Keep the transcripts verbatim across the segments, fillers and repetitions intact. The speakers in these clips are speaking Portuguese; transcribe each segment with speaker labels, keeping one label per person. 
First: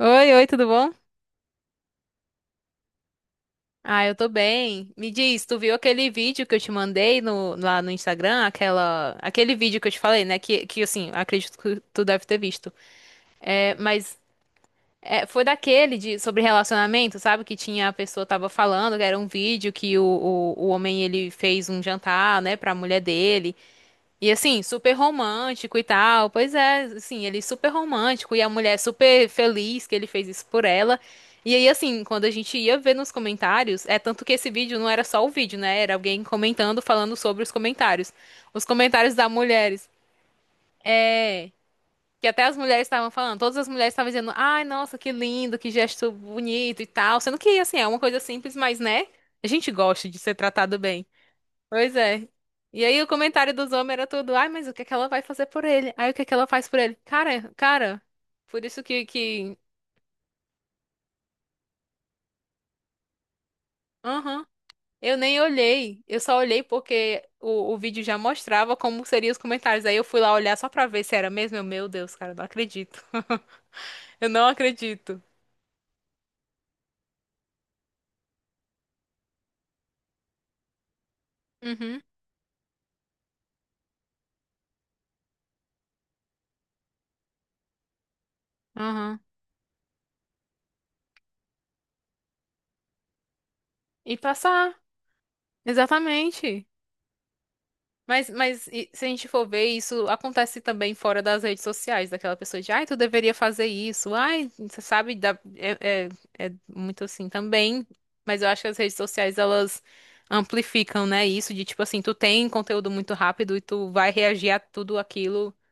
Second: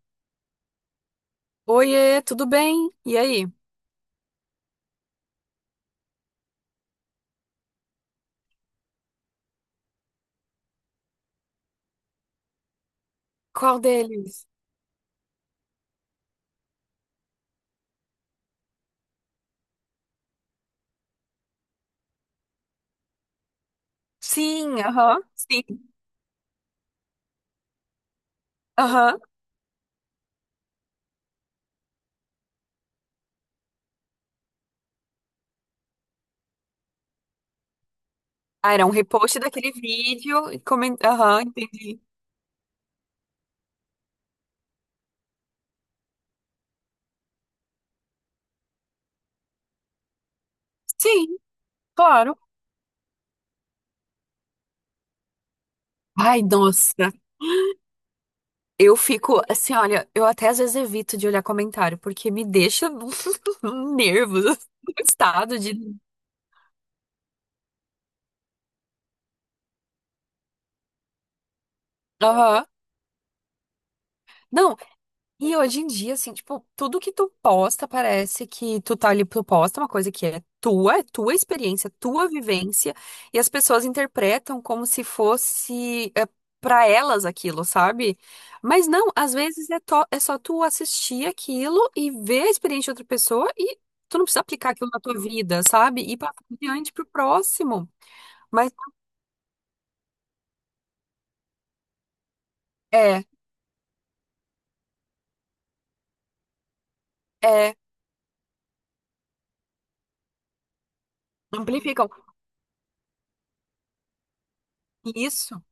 Speaker 1: Oi, oi, tudo bom?
Speaker 2: Oiê, tudo bem? E aí?
Speaker 1: Ah, eu tô bem. Me diz, tu viu aquele vídeo que eu te mandei no, lá no Instagram? Aquela, aquele vídeo que eu te falei, né? Que, que assim, acredito que tu deve ter visto. É,
Speaker 2: Qual
Speaker 1: mas
Speaker 2: deles?
Speaker 1: é, foi daquele de, sobre relacionamento, sabe? Que tinha a pessoa tava falando, que era um vídeo que o, o, o homem ele fez um jantar, né, pra mulher dele. E assim,
Speaker 2: Sim,
Speaker 1: super
Speaker 2: aham,
Speaker 1: romântico e
Speaker 2: sim,
Speaker 1: tal. Pois é, assim, ele super romântico e a mulher
Speaker 2: aham.
Speaker 1: super feliz que ele fez isso por ela. E aí, assim, quando a gente ia ver nos comentários, é tanto que esse vídeo não era só o vídeo, né? Era alguém comentando, falando sobre os comentários. Os
Speaker 2: Ah, era um
Speaker 1: comentários das
Speaker 2: repost daquele
Speaker 1: mulheres.
Speaker 2: vídeo e coment... Aham,
Speaker 1: É.
Speaker 2: entendi.
Speaker 1: Que até as mulheres estavam falando, todas as mulheres estavam dizendo, ai, nossa, que lindo, que gesto bonito e tal. Sendo que, assim, é uma coisa simples, mas, né? A gente gosta de ser tratado bem.
Speaker 2: Sim,
Speaker 1: Pois é.
Speaker 2: claro.
Speaker 1: E aí o comentário dos homens era tudo, ai, mas o que é que ela vai fazer por ele? Aí o que é que
Speaker 2: Ai,
Speaker 1: ela faz por ele?
Speaker 2: nossa,
Speaker 1: Cara, cara, por isso
Speaker 2: eu
Speaker 1: que,
Speaker 2: fico
Speaker 1: que...
Speaker 2: assim, olha, eu até às vezes evito de olhar comentário, porque me deixa
Speaker 1: Aham.
Speaker 2: nervos,
Speaker 1: Eu nem
Speaker 2: estado de...
Speaker 1: olhei, eu só olhei porque o, o vídeo já mostrava como seriam os comentários. Aí eu fui lá olhar só pra ver se era mesmo. Eu, meu Deus, cara, eu não
Speaker 2: Aham.
Speaker 1: acredito. Eu não
Speaker 2: Não.
Speaker 1: acredito.
Speaker 2: E hoje em dia, assim, tipo, tudo que tu posta parece que tu tá ali, tu posta uma coisa que é tua, é tua experiência,
Speaker 1: Uhum,
Speaker 2: tua vivência, e as pessoas interpretam como se fosse é, para elas aquilo, sabe? Mas não,
Speaker 1: aham.
Speaker 2: às vezes é, to- é só tu assistir aquilo e ver a experiência de outra pessoa, e
Speaker 1: E
Speaker 2: tu não precisa aplicar
Speaker 1: passar,
Speaker 2: aquilo na tua vida, sabe? E passar
Speaker 1: exatamente.
Speaker 2: adiante pro próximo.
Speaker 1: Mas, mas
Speaker 2: Mas
Speaker 1: e se a gente for ver, isso acontece também fora das redes sociais, daquela pessoa de, ai, tu
Speaker 2: é,
Speaker 1: deveria fazer isso, ai, você sabe, dá- é, é, é muito assim
Speaker 2: é,
Speaker 1: também, mas eu acho que as redes sociais, elas amplificam, né, isso de, tipo assim,
Speaker 2: amplificam.
Speaker 1: tu tem conteúdo muito rápido e tu vai reagir a tudo aquilo.
Speaker 2: Isso.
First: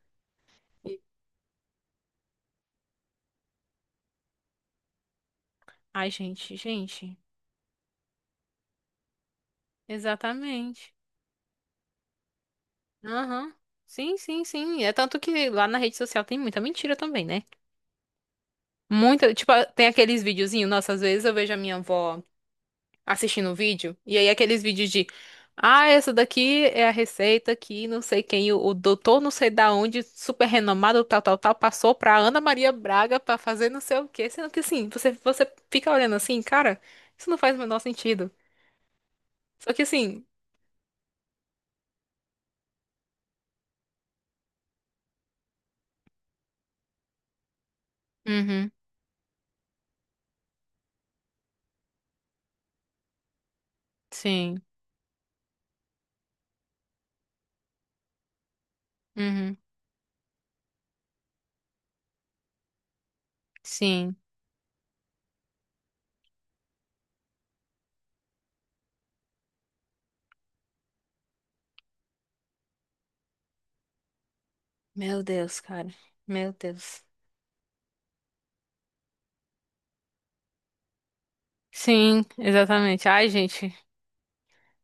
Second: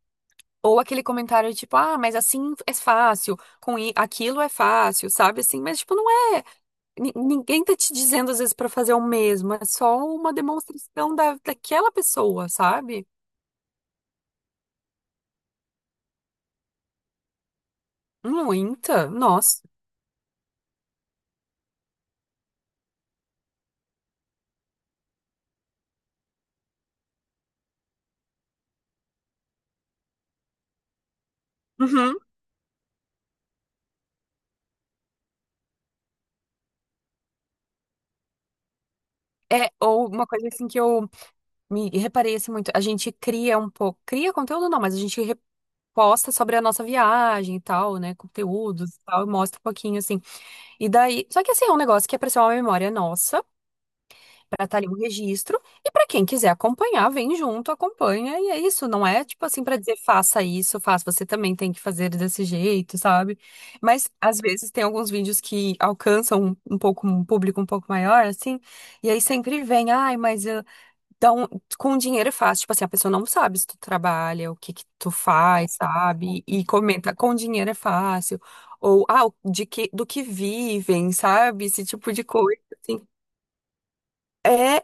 Speaker 2: Ou
Speaker 1: E-
Speaker 2: aquele comentário tipo, ah, mas assim é fácil, com i- aquilo é fácil, sabe assim? Mas, tipo, não
Speaker 1: Ai,
Speaker 2: é.
Speaker 1: gente,
Speaker 2: Ni-
Speaker 1: gente,
Speaker 2: Ninguém tá te dizendo às vezes pra fazer o mesmo, é só uma
Speaker 1: exatamente.
Speaker 2: demonstração da, daquela pessoa, sabe?
Speaker 1: Aham, Sim, sim, sim, é tanto que lá na rede social tem muita mentira também, né?
Speaker 2: Muita,
Speaker 1: Muita, tipo,
Speaker 2: nossa.
Speaker 1: tem aqueles videozinhos, nossa, às vezes eu vejo a minha avó... assistindo o vídeo, e aí aqueles vídeos de, ah, essa daqui é a receita que não sei quem, o, o doutor não sei da onde, super renomado, tal, tal, tal, passou pra
Speaker 2: Uhum.
Speaker 1: Ana Maria Braga pra fazer não sei o quê, sendo que assim, você, você fica olhando assim, cara, isso não faz o menor sentido.
Speaker 2: É,
Speaker 1: Só que
Speaker 2: ou
Speaker 1: assim,
Speaker 2: uma coisa assim que eu me reparei assim muito, a gente cria um pouco, cria conteúdo não, mas a gente reposta sobre a nossa viagem e tal, né,
Speaker 1: uhum,
Speaker 2: conteúdos e tal, e mostra um pouquinho assim. E daí, só que assim, é um negócio que é pra ser uma memória nossa,
Speaker 1: sim,
Speaker 2: para estar ali um registro e para quem quiser acompanhar, vem junto, acompanha e é isso, não é tipo
Speaker 1: uhum,
Speaker 2: assim para dizer faça isso, faça, você também tem que fazer desse jeito, sabe? Mas
Speaker 1: sim.
Speaker 2: às vezes tem alguns vídeos que alcançam um, um pouco um público um pouco maior assim, e aí sempre vem, ai, mas eu... Então com dinheiro é fácil, tipo assim, a pessoa não sabe se tu trabalha, o que que tu
Speaker 1: Meu Deus,
Speaker 2: faz,
Speaker 1: cara,
Speaker 2: sabe?
Speaker 1: meu
Speaker 2: E
Speaker 1: Deus.
Speaker 2: comenta com dinheiro é fácil. Ou, ah, de que, do que vivem, sabe? Esse tipo de
Speaker 1: Sim,
Speaker 2: coisa, assim.
Speaker 1: exatamente. Ai, gente,
Speaker 2: É.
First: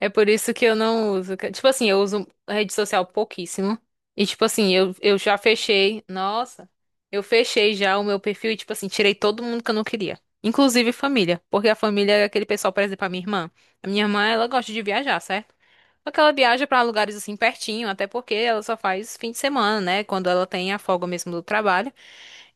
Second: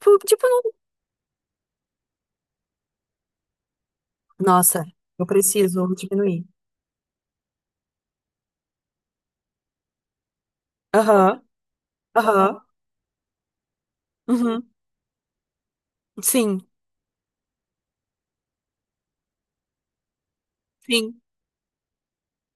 Speaker 1: é por
Speaker 2: tipo,
Speaker 1: isso que eu não uso. que- Tipo assim, eu uso rede social pouquíssimo. E tipo assim,
Speaker 2: nossa,
Speaker 1: eu, eu
Speaker 2: eu
Speaker 1: já
Speaker 2: preciso
Speaker 1: fechei.
Speaker 2: diminuir.
Speaker 1: Nossa, eu fechei já o meu perfil e tipo assim, tirei todo mundo que eu não queria. Inclusive família.
Speaker 2: Aham,
Speaker 1: Porque a família é aquele
Speaker 2: aham,
Speaker 1: pessoal, por exemplo, a minha irmã. A minha irmã, ela
Speaker 2: uhum,
Speaker 1: gosta de viajar, certo? Só que ela viaja
Speaker 2: sim,
Speaker 1: pra lugares assim pertinho, até porque ela só faz fim de semana, né? Quando ela tem a folga
Speaker 2: sim.
Speaker 1: mesmo do trabalho.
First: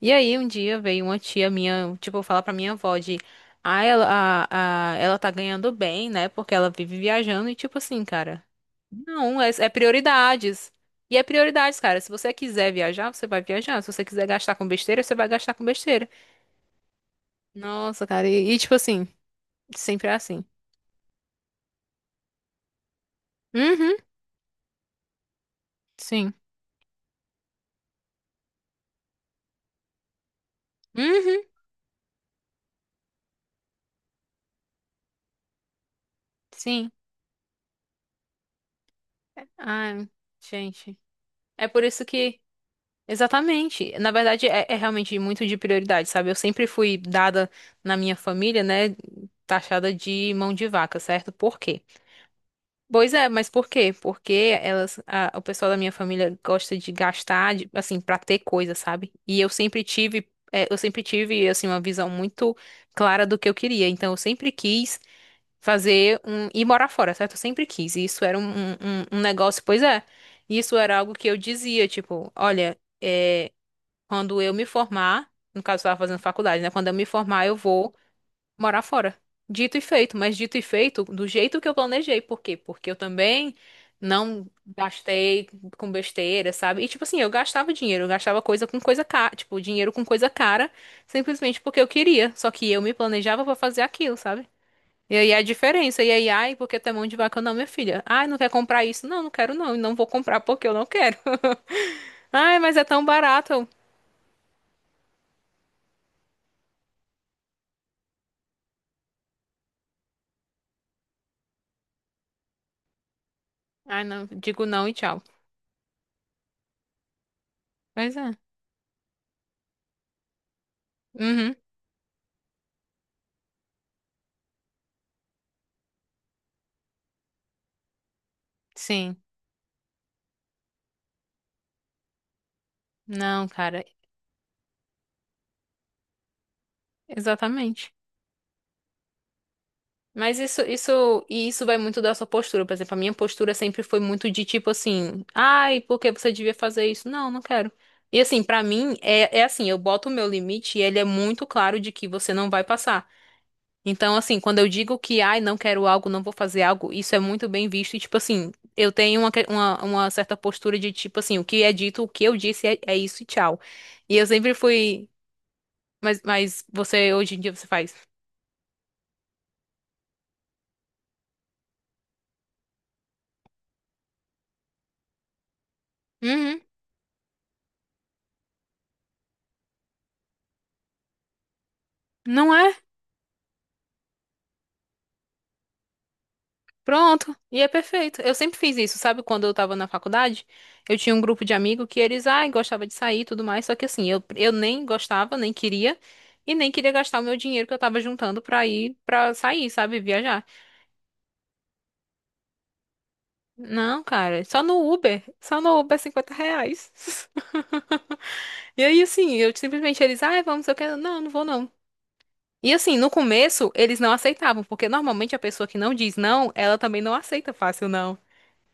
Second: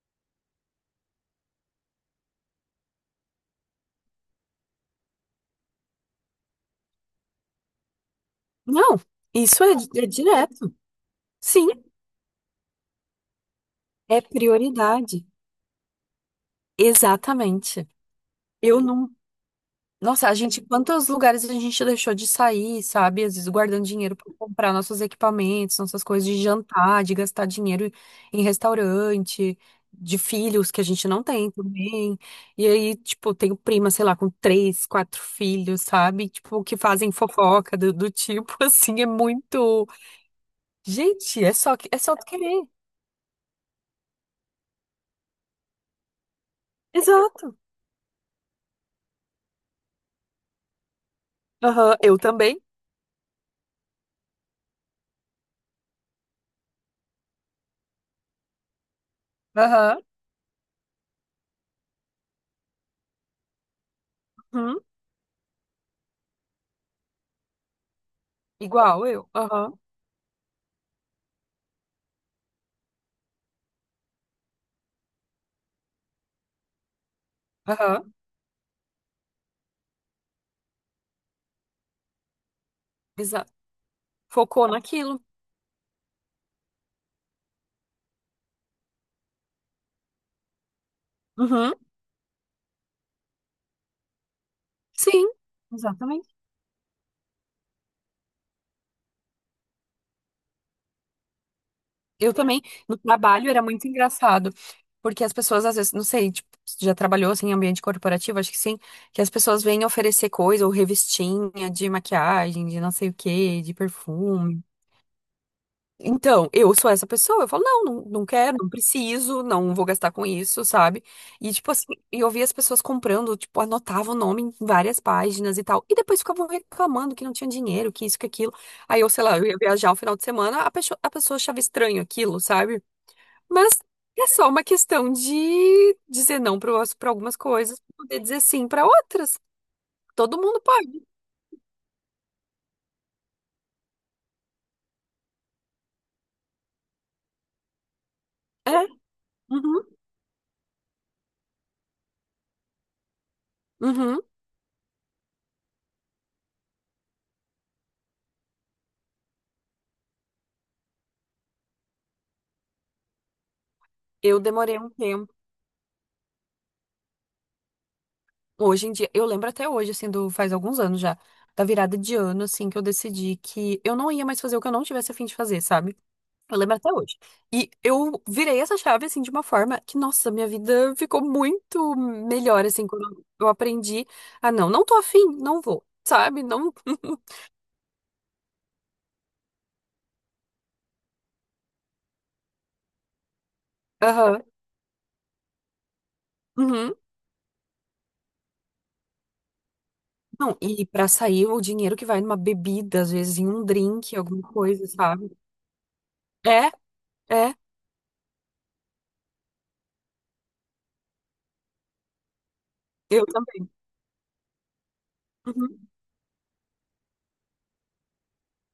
Speaker 1: E aí, um dia veio uma tia minha, tipo, falar pra minha avó de, ah, ela, a, a- ela tá ganhando bem, né? Porque ela vive viajando e, tipo assim, cara,
Speaker 2: Não,
Speaker 1: não, é,
Speaker 2: isso
Speaker 1: é
Speaker 2: é, é
Speaker 1: prioridades.
Speaker 2: direto.
Speaker 1: E é
Speaker 2: Sim,
Speaker 1: prioridades, cara. Se você quiser viajar, você vai viajar. Se você
Speaker 2: é
Speaker 1: quiser gastar com besteira, você vai
Speaker 2: prioridade.
Speaker 1: gastar com besteira.
Speaker 2: Exatamente.
Speaker 1: Nossa, cara, e, e, tipo
Speaker 2: Eu
Speaker 1: assim,
Speaker 2: não
Speaker 1: sempre é
Speaker 2: Nossa, a
Speaker 1: assim.
Speaker 2: gente, quantos lugares a gente deixou de sair, sabe? Às vezes guardando
Speaker 1: Uhum,
Speaker 2: dinheiro para comprar nossos equipamentos, nossas coisas
Speaker 1: sim.
Speaker 2: de jantar, de gastar dinheiro em restaurante, de filhos que a gente não
Speaker 1: Uhum,
Speaker 2: tem também. E aí, tipo, tenho prima, sei lá, com três, quatro filhos, sabe? Tipo, que
Speaker 1: sim.
Speaker 2: fazem fofoca do, do tipo, assim, é muito.
Speaker 1: Ai, gente.
Speaker 2: Gente, é
Speaker 1: É
Speaker 2: só,
Speaker 1: por
Speaker 2: que- é
Speaker 1: isso
Speaker 2: só tu
Speaker 1: que.
Speaker 2: querer.
Speaker 1: Exatamente. Na verdade, é, é realmente muito de prioridade, sabe? Eu sempre fui dada
Speaker 2: Exato.
Speaker 1: na minha família, né? Taxada de mão de vaca, certo? Por quê?
Speaker 2: Aham, eu também.
Speaker 1: Pois é, mas por quê? Porque elas, a- o pessoal da minha família gosta de gastar, de- assim, pra ter coisa, sabe? E eu sempre
Speaker 2: Aham.
Speaker 1: tive, é, eu sempre tive, assim, uma visão muito clara do que eu queria. Então, eu sempre
Speaker 2: Uhum.
Speaker 1: quis fazer um, ir morar fora, certo? Eu sempre quis. E isso era um, um, um
Speaker 2: Igual
Speaker 1: um
Speaker 2: eu.
Speaker 1: negócio,
Speaker 2: Aham.
Speaker 1: pois é. Isso era algo que eu dizia, tipo, olha. É, quando eu me formar, no caso, eu estava fazendo faculdade, né? Quando eu me formar, eu vou
Speaker 2: Aham.
Speaker 1: morar fora. Dito e feito, mas dito e feito do jeito que eu planejei. Por quê? Porque eu
Speaker 2: Exato.
Speaker 1: também não
Speaker 2: Focou naquilo.
Speaker 1: gastei com besteira, sabe? E tipo assim, eu gastava dinheiro, eu gastava coisa com coisa cara, tipo, dinheiro com coisa cara, simplesmente
Speaker 2: Uhum.
Speaker 1: porque eu queria. Só que eu me planejava pra fazer aquilo, sabe? E
Speaker 2: Sim,
Speaker 1: aí a diferença, e aí,
Speaker 2: exatamente.
Speaker 1: ai, porque tem mão de vaca, não, minha filha. Ai, não quer comprar isso? Não, não quero não, e não vou comprar porque eu não quero.
Speaker 2: Eu
Speaker 1: Ai,
Speaker 2: também,
Speaker 1: mas é
Speaker 2: no
Speaker 1: tão
Speaker 2: trabalho era
Speaker 1: barato.
Speaker 2: muito engraçado, porque as pessoas às vezes, não sei, tipo, se já trabalhou assim em ambiente corporativo, acho que sim, que as pessoas vêm oferecer coisa ou revistinha de maquiagem, de não sei o quê, de
Speaker 1: Ai, não,
Speaker 2: perfume.
Speaker 1: digo não e tchau.
Speaker 2: Então, eu sou essa pessoa. Eu falo, não, não,
Speaker 1: Pois
Speaker 2: não
Speaker 1: é.
Speaker 2: quero, não preciso, não vou gastar com isso, sabe? E,
Speaker 1: Uhum,
Speaker 2: tipo assim, eu via as pessoas comprando, tipo, anotava o nome em várias páginas e tal. E depois ficavam reclamando que não tinha dinheiro, que isso, que aquilo. Aí eu,
Speaker 1: sim.
Speaker 2: sei lá, eu ia viajar um final de semana, a pessoa, a pessoa achava estranho aquilo, sabe?
Speaker 1: Não,
Speaker 2: Mas
Speaker 1: cara,
Speaker 2: é só uma questão de dizer não para algumas coisas,
Speaker 1: exatamente.
Speaker 2: poder dizer sim para outras. Todo
Speaker 1: Mas
Speaker 2: mundo
Speaker 1: isso,
Speaker 2: pode.
Speaker 1: isso, e isso vai muito da sua postura. Por exemplo, a minha postura sempre foi muito de tipo assim, ai, por que você devia fazer isso? Não, não quero. E assim, pra
Speaker 2: É.
Speaker 1: mim, é, é assim, eu
Speaker 2: Uhum,
Speaker 1: boto o meu limite e ele é muito claro de que você não vai passar. Então,
Speaker 2: uhum.
Speaker 1: assim, quando eu digo que, ai, não quero algo, não vou fazer algo, isso é muito bem visto. E, tipo assim, eu tenho uma, que- uma, uma certa postura de, tipo assim, o que é dito, o que eu disse é, é isso e tchau. E eu
Speaker 2: Eu
Speaker 1: sempre
Speaker 2: demorei um
Speaker 1: fui,
Speaker 2: tempo.
Speaker 1: mas, mas você, hoje em dia, você faz,
Speaker 2: Hoje em dia, eu lembro até hoje, assim, do, faz alguns anos já, da virada de ano, assim, que eu decidi que eu não ia mais fazer o que eu não tivesse a fim de fazer, sabe? Eu
Speaker 1: uhum,
Speaker 2: lembro até hoje. E eu virei essa chave, assim, de uma forma que, nossa, minha vida ficou muito
Speaker 1: não
Speaker 2: melhor,
Speaker 1: é?
Speaker 2: assim, quando eu aprendi a não, não tô afim, não vou, sabe? Não.
Speaker 1: Pronto. E é perfeito. Eu sempre fiz isso, sabe? Quando eu tava na faculdade, eu tinha um grupo de amigos que eles, ai, gostava de sair e tudo mais, só que assim, eu,
Speaker 2: Aham.
Speaker 1: eu nem gostava, nem queria, e nem queria
Speaker 2: Uhum.
Speaker 1: gastar o meu dinheiro que eu tava juntando pra ir, pra sair, sabe? Viajar.
Speaker 2: Não, e pra sair o dinheiro que vai numa bebida, às vezes em um
Speaker 1: Não,
Speaker 2: drink, alguma
Speaker 1: cara, só
Speaker 2: coisa,
Speaker 1: no Uber.
Speaker 2: sabe?
Speaker 1: Só no Uber é 50
Speaker 2: É,
Speaker 1: reais.
Speaker 2: é,
Speaker 1: E aí, assim, eu simplesmente eles, ai, vamos, eu quero. Não, não vou não. E assim, no
Speaker 2: eu também.
Speaker 1: começo, eles não aceitavam, porque normalmente a pessoa que
Speaker 2: Uhum.
Speaker 1: não diz não, ela também não aceita fácil não.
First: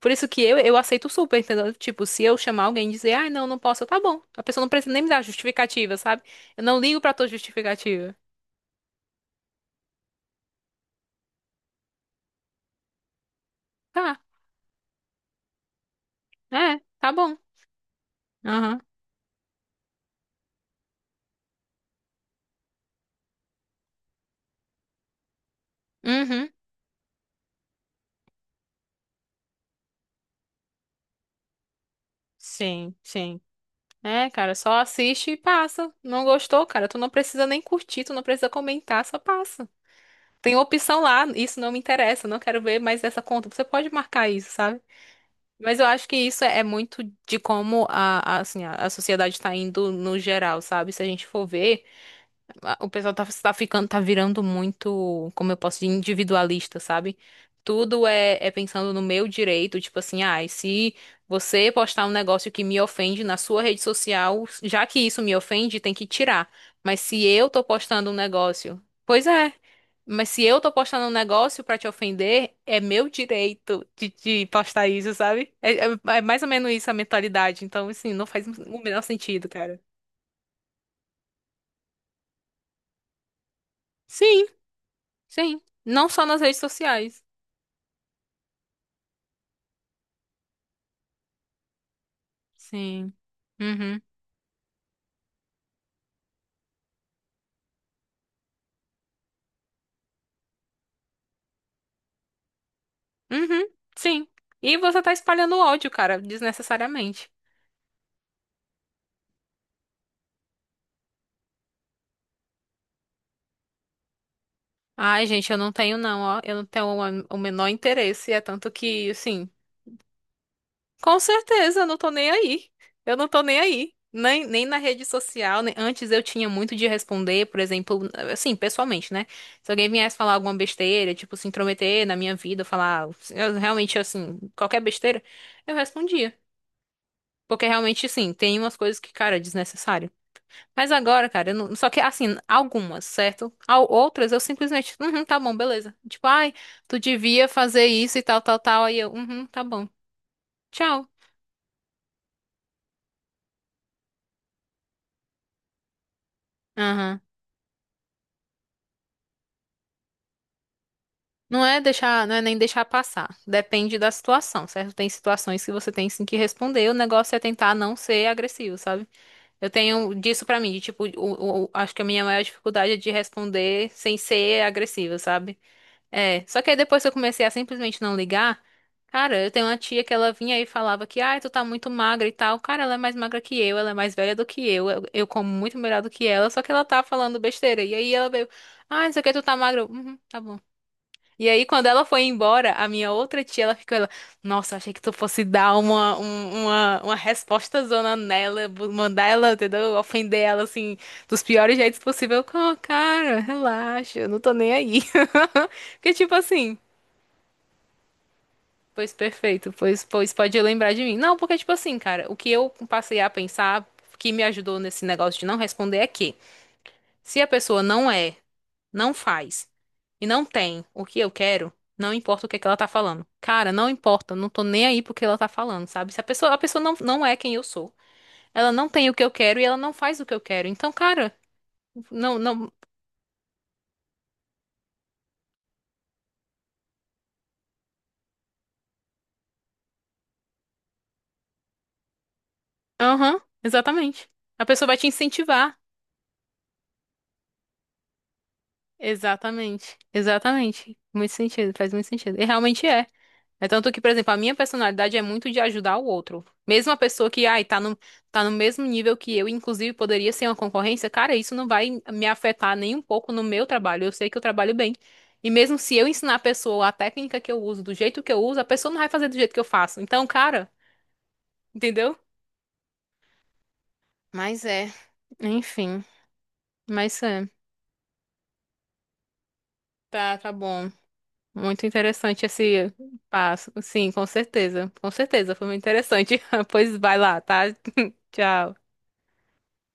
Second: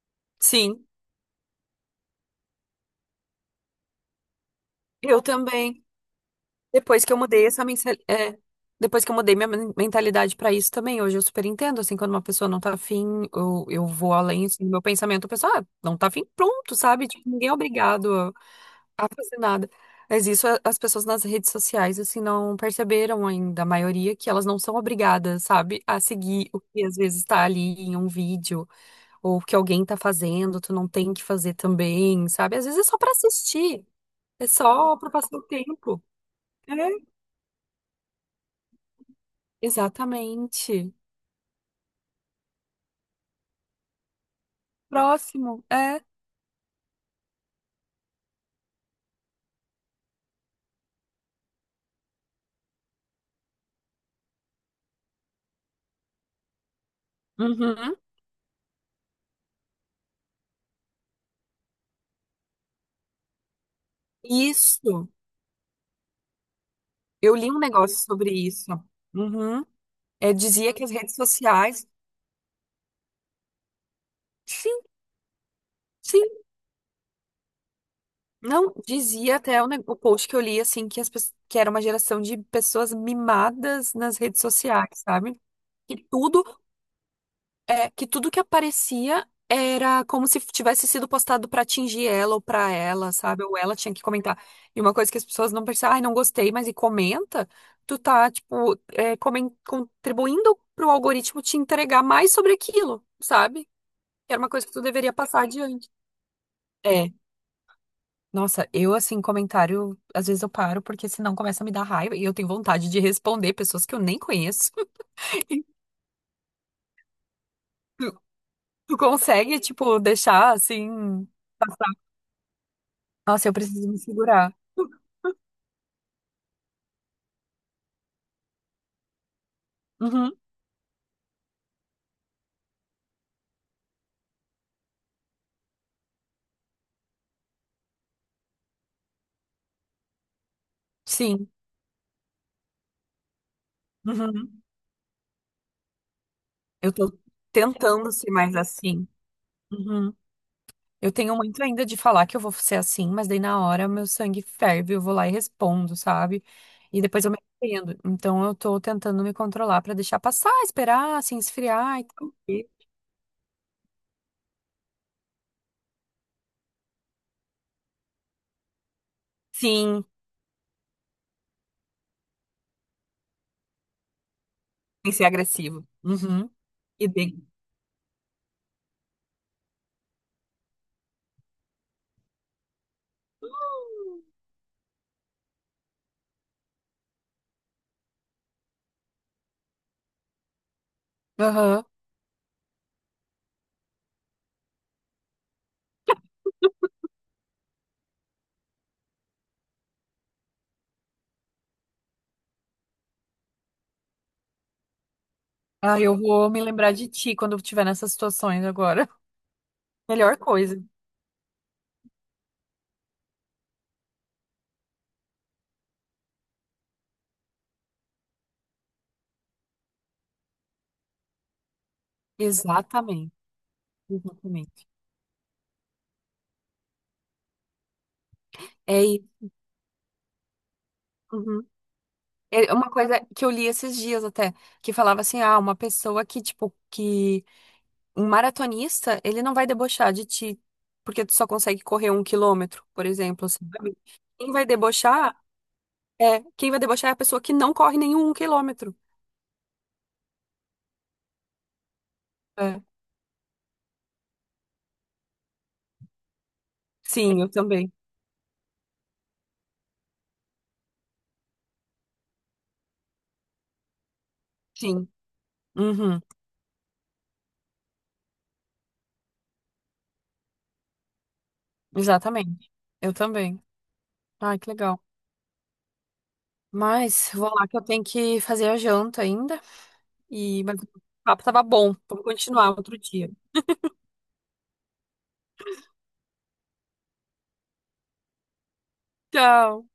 Speaker 1: Por isso que eu, eu
Speaker 2: Sim,
Speaker 1: aceito super, entendeu? Tipo, se eu chamar alguém e dizer, ai, não, não posso, eu, tá bom. A pessoa não precisa nem me
Speaker 2: eu
Speaker 1: dar
Speaker 2: também.
Speaker 1: justificativa, sabe? Eu não ligo
Speaker 2: Depois que
Speaker 1: pra
Speaker 2: eu
Speaker 1: tua
Speaker 2: mudei essa mensalidade.
Speaker 1: justificativa.
Speaker 2: É, depois que eu mudei minha men- mentalidade pra isso também, hoje eu super entendo, assim, quando uma pessoa não tá afim, eu, eu vou
Speaker 1: Tá,
Speaker 2: além, assim, do meu pensamento, eu penso, ah, não tá afim, pronto,
Speaker 1: é,
Speaker 2: sabe?
Speaker 1: tá
Speaker 2: Tipo,
Speaker 1: bom.
Speaker 2: ninguém é obrigado a
Speaker 1: Aham.
Speaker 2: a fazer nada. Mas isso a- as pessoas nas redes sociais, assim, não perceberam ainda, a maioria, que elas não são obrigadas, sabe, a
Speaker 1: Uhum.
Speaker 2: seguir o que às vezes tá ali em um vídeo, ou o que alguém tá fazendo, tu não tem que fazer também, sabe? Às vezes é
Speaker 1: Sim,
Speaker 2: só pra
Speaker 1: sim.
Speaker 2: assistir,
Speaker 1: É,
Speaker 2: é
Speaker 1: cara, só
Speaker 2: só pra
Speaker 1: assiste e
Speaker 2: passar o
Speaker 1: passa.
Speaker 2: tempo.
Speaker 1: Não gostou, cara? Tu não
Speaker 2: É.
Speaker 1: precisa nem curtir, tu não precisa comentar, só passa. Tem
Speaker 2: Exatamente.
Speaker 1: opção lá, isso não me interessa, não quero ver mais essa conta. Você pode marcar isso, sabe?
Speaker 2: Próximo,
Speaker 1: Mas eu
Speaker 2: é.
Speaker 1: acho que isso é é muito de como a, a- assim, a, a sociedade está indo no geral, sabe? Se a gente for ver a- o pessoal tá, tá ficando, tá virando muito, como eu posso dizer, individualista, sabe?
Speaker 2: Uhum.
Speaker 1: Tudo é, é pensando no meu direito, tipo assim, ah, e se você postar um negócio que me ofende na sua rede social, já que
Speaker 2: Isso.
Speaker 1: isso me ofende, tem que tirar. Mas se
Speaker 2: Eu
Speaker 1: eu
Speaker 2: li um
Speaker 1: tô
Speaker 2: negócio
Speaker 1: postando um
Speaker 2: sobre isso.
Speaker 1: negócio, pois é.
Speaker 2: Uhum.
Speaker 1: Mas
Speaker 2: É,
Speaker 1: se eu tô
Speaker 2: dizia que as
Speaker 1: postando um
Speaker 2: redes
Speaker 1: negócio pra
Speaker 2: sociais.
Speaker 1: te ofender, é meu direito de, de
Speaker 2: Sim,
Speaker 1: postar isso, sabe? É, é é
Speaker 2: sim.
Speaker 1: mais ou menos isso a mentalidade. Então, assim, não faz
Speaker 2: Não,
Speaker 1: o menor
Speaker 2: dizia
Speaker 1: sentido,
Speaker 2: até o,
Speaker 1: cara.
Speaker 2: ne- o post que eu li, assim, que, as, pe- que era uma geração de pessoas mimadas nas redes
Speaker 1: Sim,
Speaker 2: sociais, sabe?
Speaker 1: Sim,
Speaker 2: Que
Speaker 1: não só nas
Speaker 2: tudo
Speaker 1: redes sociais.
Speaker 2: é que tudo que aparecia era como se tivesse sido postado pra atingir ela ou pra ela,
Speaker 1: Sim.
Speaker 2: sabe? Ou ela tinha que
Speaker 1: Uhum.
Speaker 2: comentar. E uma coisa que as pessoas não percebem, ai, não gostei, mas e comenta, tu tá, tipo, é, comen- contribuindo pro algoritmo te entregar mais sobre aquilo, sabe?
Speaker 1: Uhum. Sim.
Speaker 2: Que era uma coisa que
Speaker 1: E
Speaker 2: tu
Speaker 1: você
Speaker 2: deveria
Speaker 1: tá
Speaker 2: passar
Speaker 1: espalhando
Speaker 2: adiante.
Speaker 1: ódio, cara,
Speaker 2: É.
Speaker 1: desnecessariamente.
Speaker 2: Nossa, eu assim, comentário, às vezes eu paro, porque senão começa a me dar raiva e eu tenho vontade de responder pessoas que eu nem conheço.
Speaker 1: Ai, gente, eu não tenho não, ó. Eu não tenho o o menor
Speaker 2: Tu,
Speaker 1: interesse. É tanto
Speaker 2: tu
Speaker 1: que, assim,
Speaker 2: consegue, tipo, deixar
Speaker 1: com
Speaker 2: assim.
Speaker 1: certeza eu não tô nem aí. Eu não tô
Speaker 2: Nossa, eu
Speaker 1: nem
Speaker 2: preciso
Speaker 1: aí.
Speaker 2: me
Speaker 1: Nem,
Speaker 2: segurar.
Speaker 1: nem na rede social. nem- Antes eu tinha muito de responder, por exemplo, assim, pessoalmente, né? Se alguém viesse
Speaker 2: Uhum,
Speaker 1: falar alguma besteira, tipo, se intrometer na minha vida, falar eu, realmente, assim, qualquer besteira, eu respondia. Porque realmente, sim, tem umas coisas que, cara, é desnecessário. Mas agora,
Speaker 2: sim.
Speaker 1: cara, eu não... Só que, assim, algumas, certo? Al- Outras eu
Speaker 2: Uhum.
Speaker 1: simplesmente, uhum, tá bom, beleza. Tipo, ai,
Speaker 2: Eu
Speaker 1: tu
Speaker 2: tô
Speaker 1: devia fazer
Speaker 2: tentando
Speaker 1: isso e
Speaker 2: ser
Speaker 1: tal,
Speaker 2: mais
Speaker 1: tal, tal. Aí
Speaker 2: assim.
Speaker 1: eu, uhum, tá bom.
Speaker 2: Uhum.
Speaker 1: Tchau.
Speaker 2: Eu tenho muito ainda de falar que eu vou ser assim, mas daí na hora meu sangue ferve, eu vou lá e respondo, sabe? E
Speaker 1: Aham.
Speaker 2: depois eu me arrependo. Então eu tô tentando me controlar pra deixar passar, esperar, assim,
Speaker 1: Não é
Speaker 2: esfriar e
Speaker 1: deixar,
Speaker 2: tal.
Speaker 1: não é nem
Speaker 2: E-
Speaker 1: deixar passar. Depende da situação, certo? Tem situações que você tem sim que responder. O negócio é tentar não ser agressivo, sabe? Eu
Speaker 2: Sim,
Speaker 1: tenho disso pra mim, de, tipo, o, o- o- acho que a minha maior dificuldade é de responder sem ser
Speaker 2: sem
Speaker 1: agressiva,
Speaker 2: ser
Speaker 1: sabe?
Speaker 2: agressivo.
Speaker 1: É,
Speaker 2: Uhum.
Speaker 1: só que aí depois que
Speaker 2: E
Speaker 1: eu comecei
Speaker 2: bem.
Speaker 1: a simplesmente não ligar, cara, eu tenho uma tia que ela vinha e falava que, ai, tu tá muito magra e tal. Cara, ela é mais magra que eu, ela é mais velha do que eu, eu, eu, como muito melhor do que ela, só que ela tá falando besteira. E aí ela veio, ai, não sei o que, tu tá magra. Eu, Uhum, tá bom. E aí,
Speaker 2: Aham.
Speaker 1: quando ela foi embora, a minha outra tia, ela ficou, ela, nossa, achei que tu fosse dar uma, um- uma, uma resposta zona nela, bu- mandar ela, entendeu? Ofender ela, assim, dos piores jeitos possível. Eu, "Oh, cara, relaxa, eu não tô nem aí.
Speaker 2: Ah,
Speaker 1: Porque,
Speaker 2: eu
Speaker 1: tipo
Speaker 2: vou me
Speaker 1: assim,
Speaker 2: lembrar de ti quando eu estiver nessas situações agora.
Speaker 1: pois perfeito, pois, pois
Speaker 2: Melhor
Speaker 1: pode
Speaker 2: coisa.
Speaker 1: lembrar de mim. Não, porque, tipo assim, cara, o que eu passei a pensar, que me ajudou nesse negócio de não responder é que, se a pessoa não é não faz e não tem o que eu quero, não importa o que é que ela tá falando.
Speaker 2: Exatamente.
Speaker 1: Cara, não importa, não tô nem
Speaker 2: Exatamente.
Speaker 1: aí pro que ela tá falando, sabe? Se a pessoa, a pessoa não, não é quem eu sou. Ela não tem o
Speaker 2: É.
Speaker 1: que eu quero e ela não faz o que eu quero. Então, cara,
Speaker 2: Uhum.
Speaker 1: não, não.
Speaker 2: É uma coisa que eu li esses dias até, que falava assim, ah, uma pessoa que, tipo, que um maratonista, ele não vai debochar de ti, porque tu só consegue correr um quilômetro, por
Speaker 1: Aham,
Speaker 2: exemplo, sabe?
Speaker 1: exatamente.
Speaker 2: Quem
Speaker 1: A
Speaker 2: vai
Speaker 1: pessoa vai te
Speaker 2: debochar
Speaker 1: incentivar.
Speaker 2: é, quem vai debochar é a pessoa que não corre nenhum um quilômetro.
Speaker 1: Exatamente, exatamente. Muito sentido, faz muito sentido. E
Speaker 2: É.
Speaker 1: realmente é. É tanto que, por exemplo, a minha personalidade é muito de ajudar o outro. Mesmo a pessoa
Speaker 2: Sim,
Speaker 1: que,
Speaker 2: eu
Speaker 1: ai, tá
Speaker 2: também.
Speaker 1: no, tá no mesmo nível que eu, inclusive poderia ser uma concorrência, cara, isso não vai me afetar nem um pouco no meu trabalho. Eu sei que eu trabalho bem.
Speaker 2: Sim.
Speaker 1: E mesmo se eu
Speaker 2: Uhum.
Speaker 1: ensinar a pessoa a técnica que eu uso, do jeito que eu uso, a pessoa não vai fazer do jeito que eu faço. Então, cara, entendeu?
Speaker 2: Exatamente. Eu também. Ai,
Speaker 1: Mas
Speaker 2: que
Speaker 1: é,
Speaker 2: legal.
Speaker 1: enfim, mas
Speaker 2: Mas
Speaker 1: é.
Speaker 2: vou lá que eu tenho que fazer a janta ainda.
Speaker 1: Tá, tá
Speaker 2: E mas o
Speaker 1: bom.
Speaker 2: papo tava
Speaker 1: Muito
Speaker 2: bom. Vamos
Speaker 1: interessante
Speaker 2: continuar
Speaker 1: esse
Speaker 2: outro dia.
Speaker 1: passo. Sim, com certeza. Com certeza, foi muito interessante. Pois vai lá, tá? Tchau.
Speaker 2: Tchau.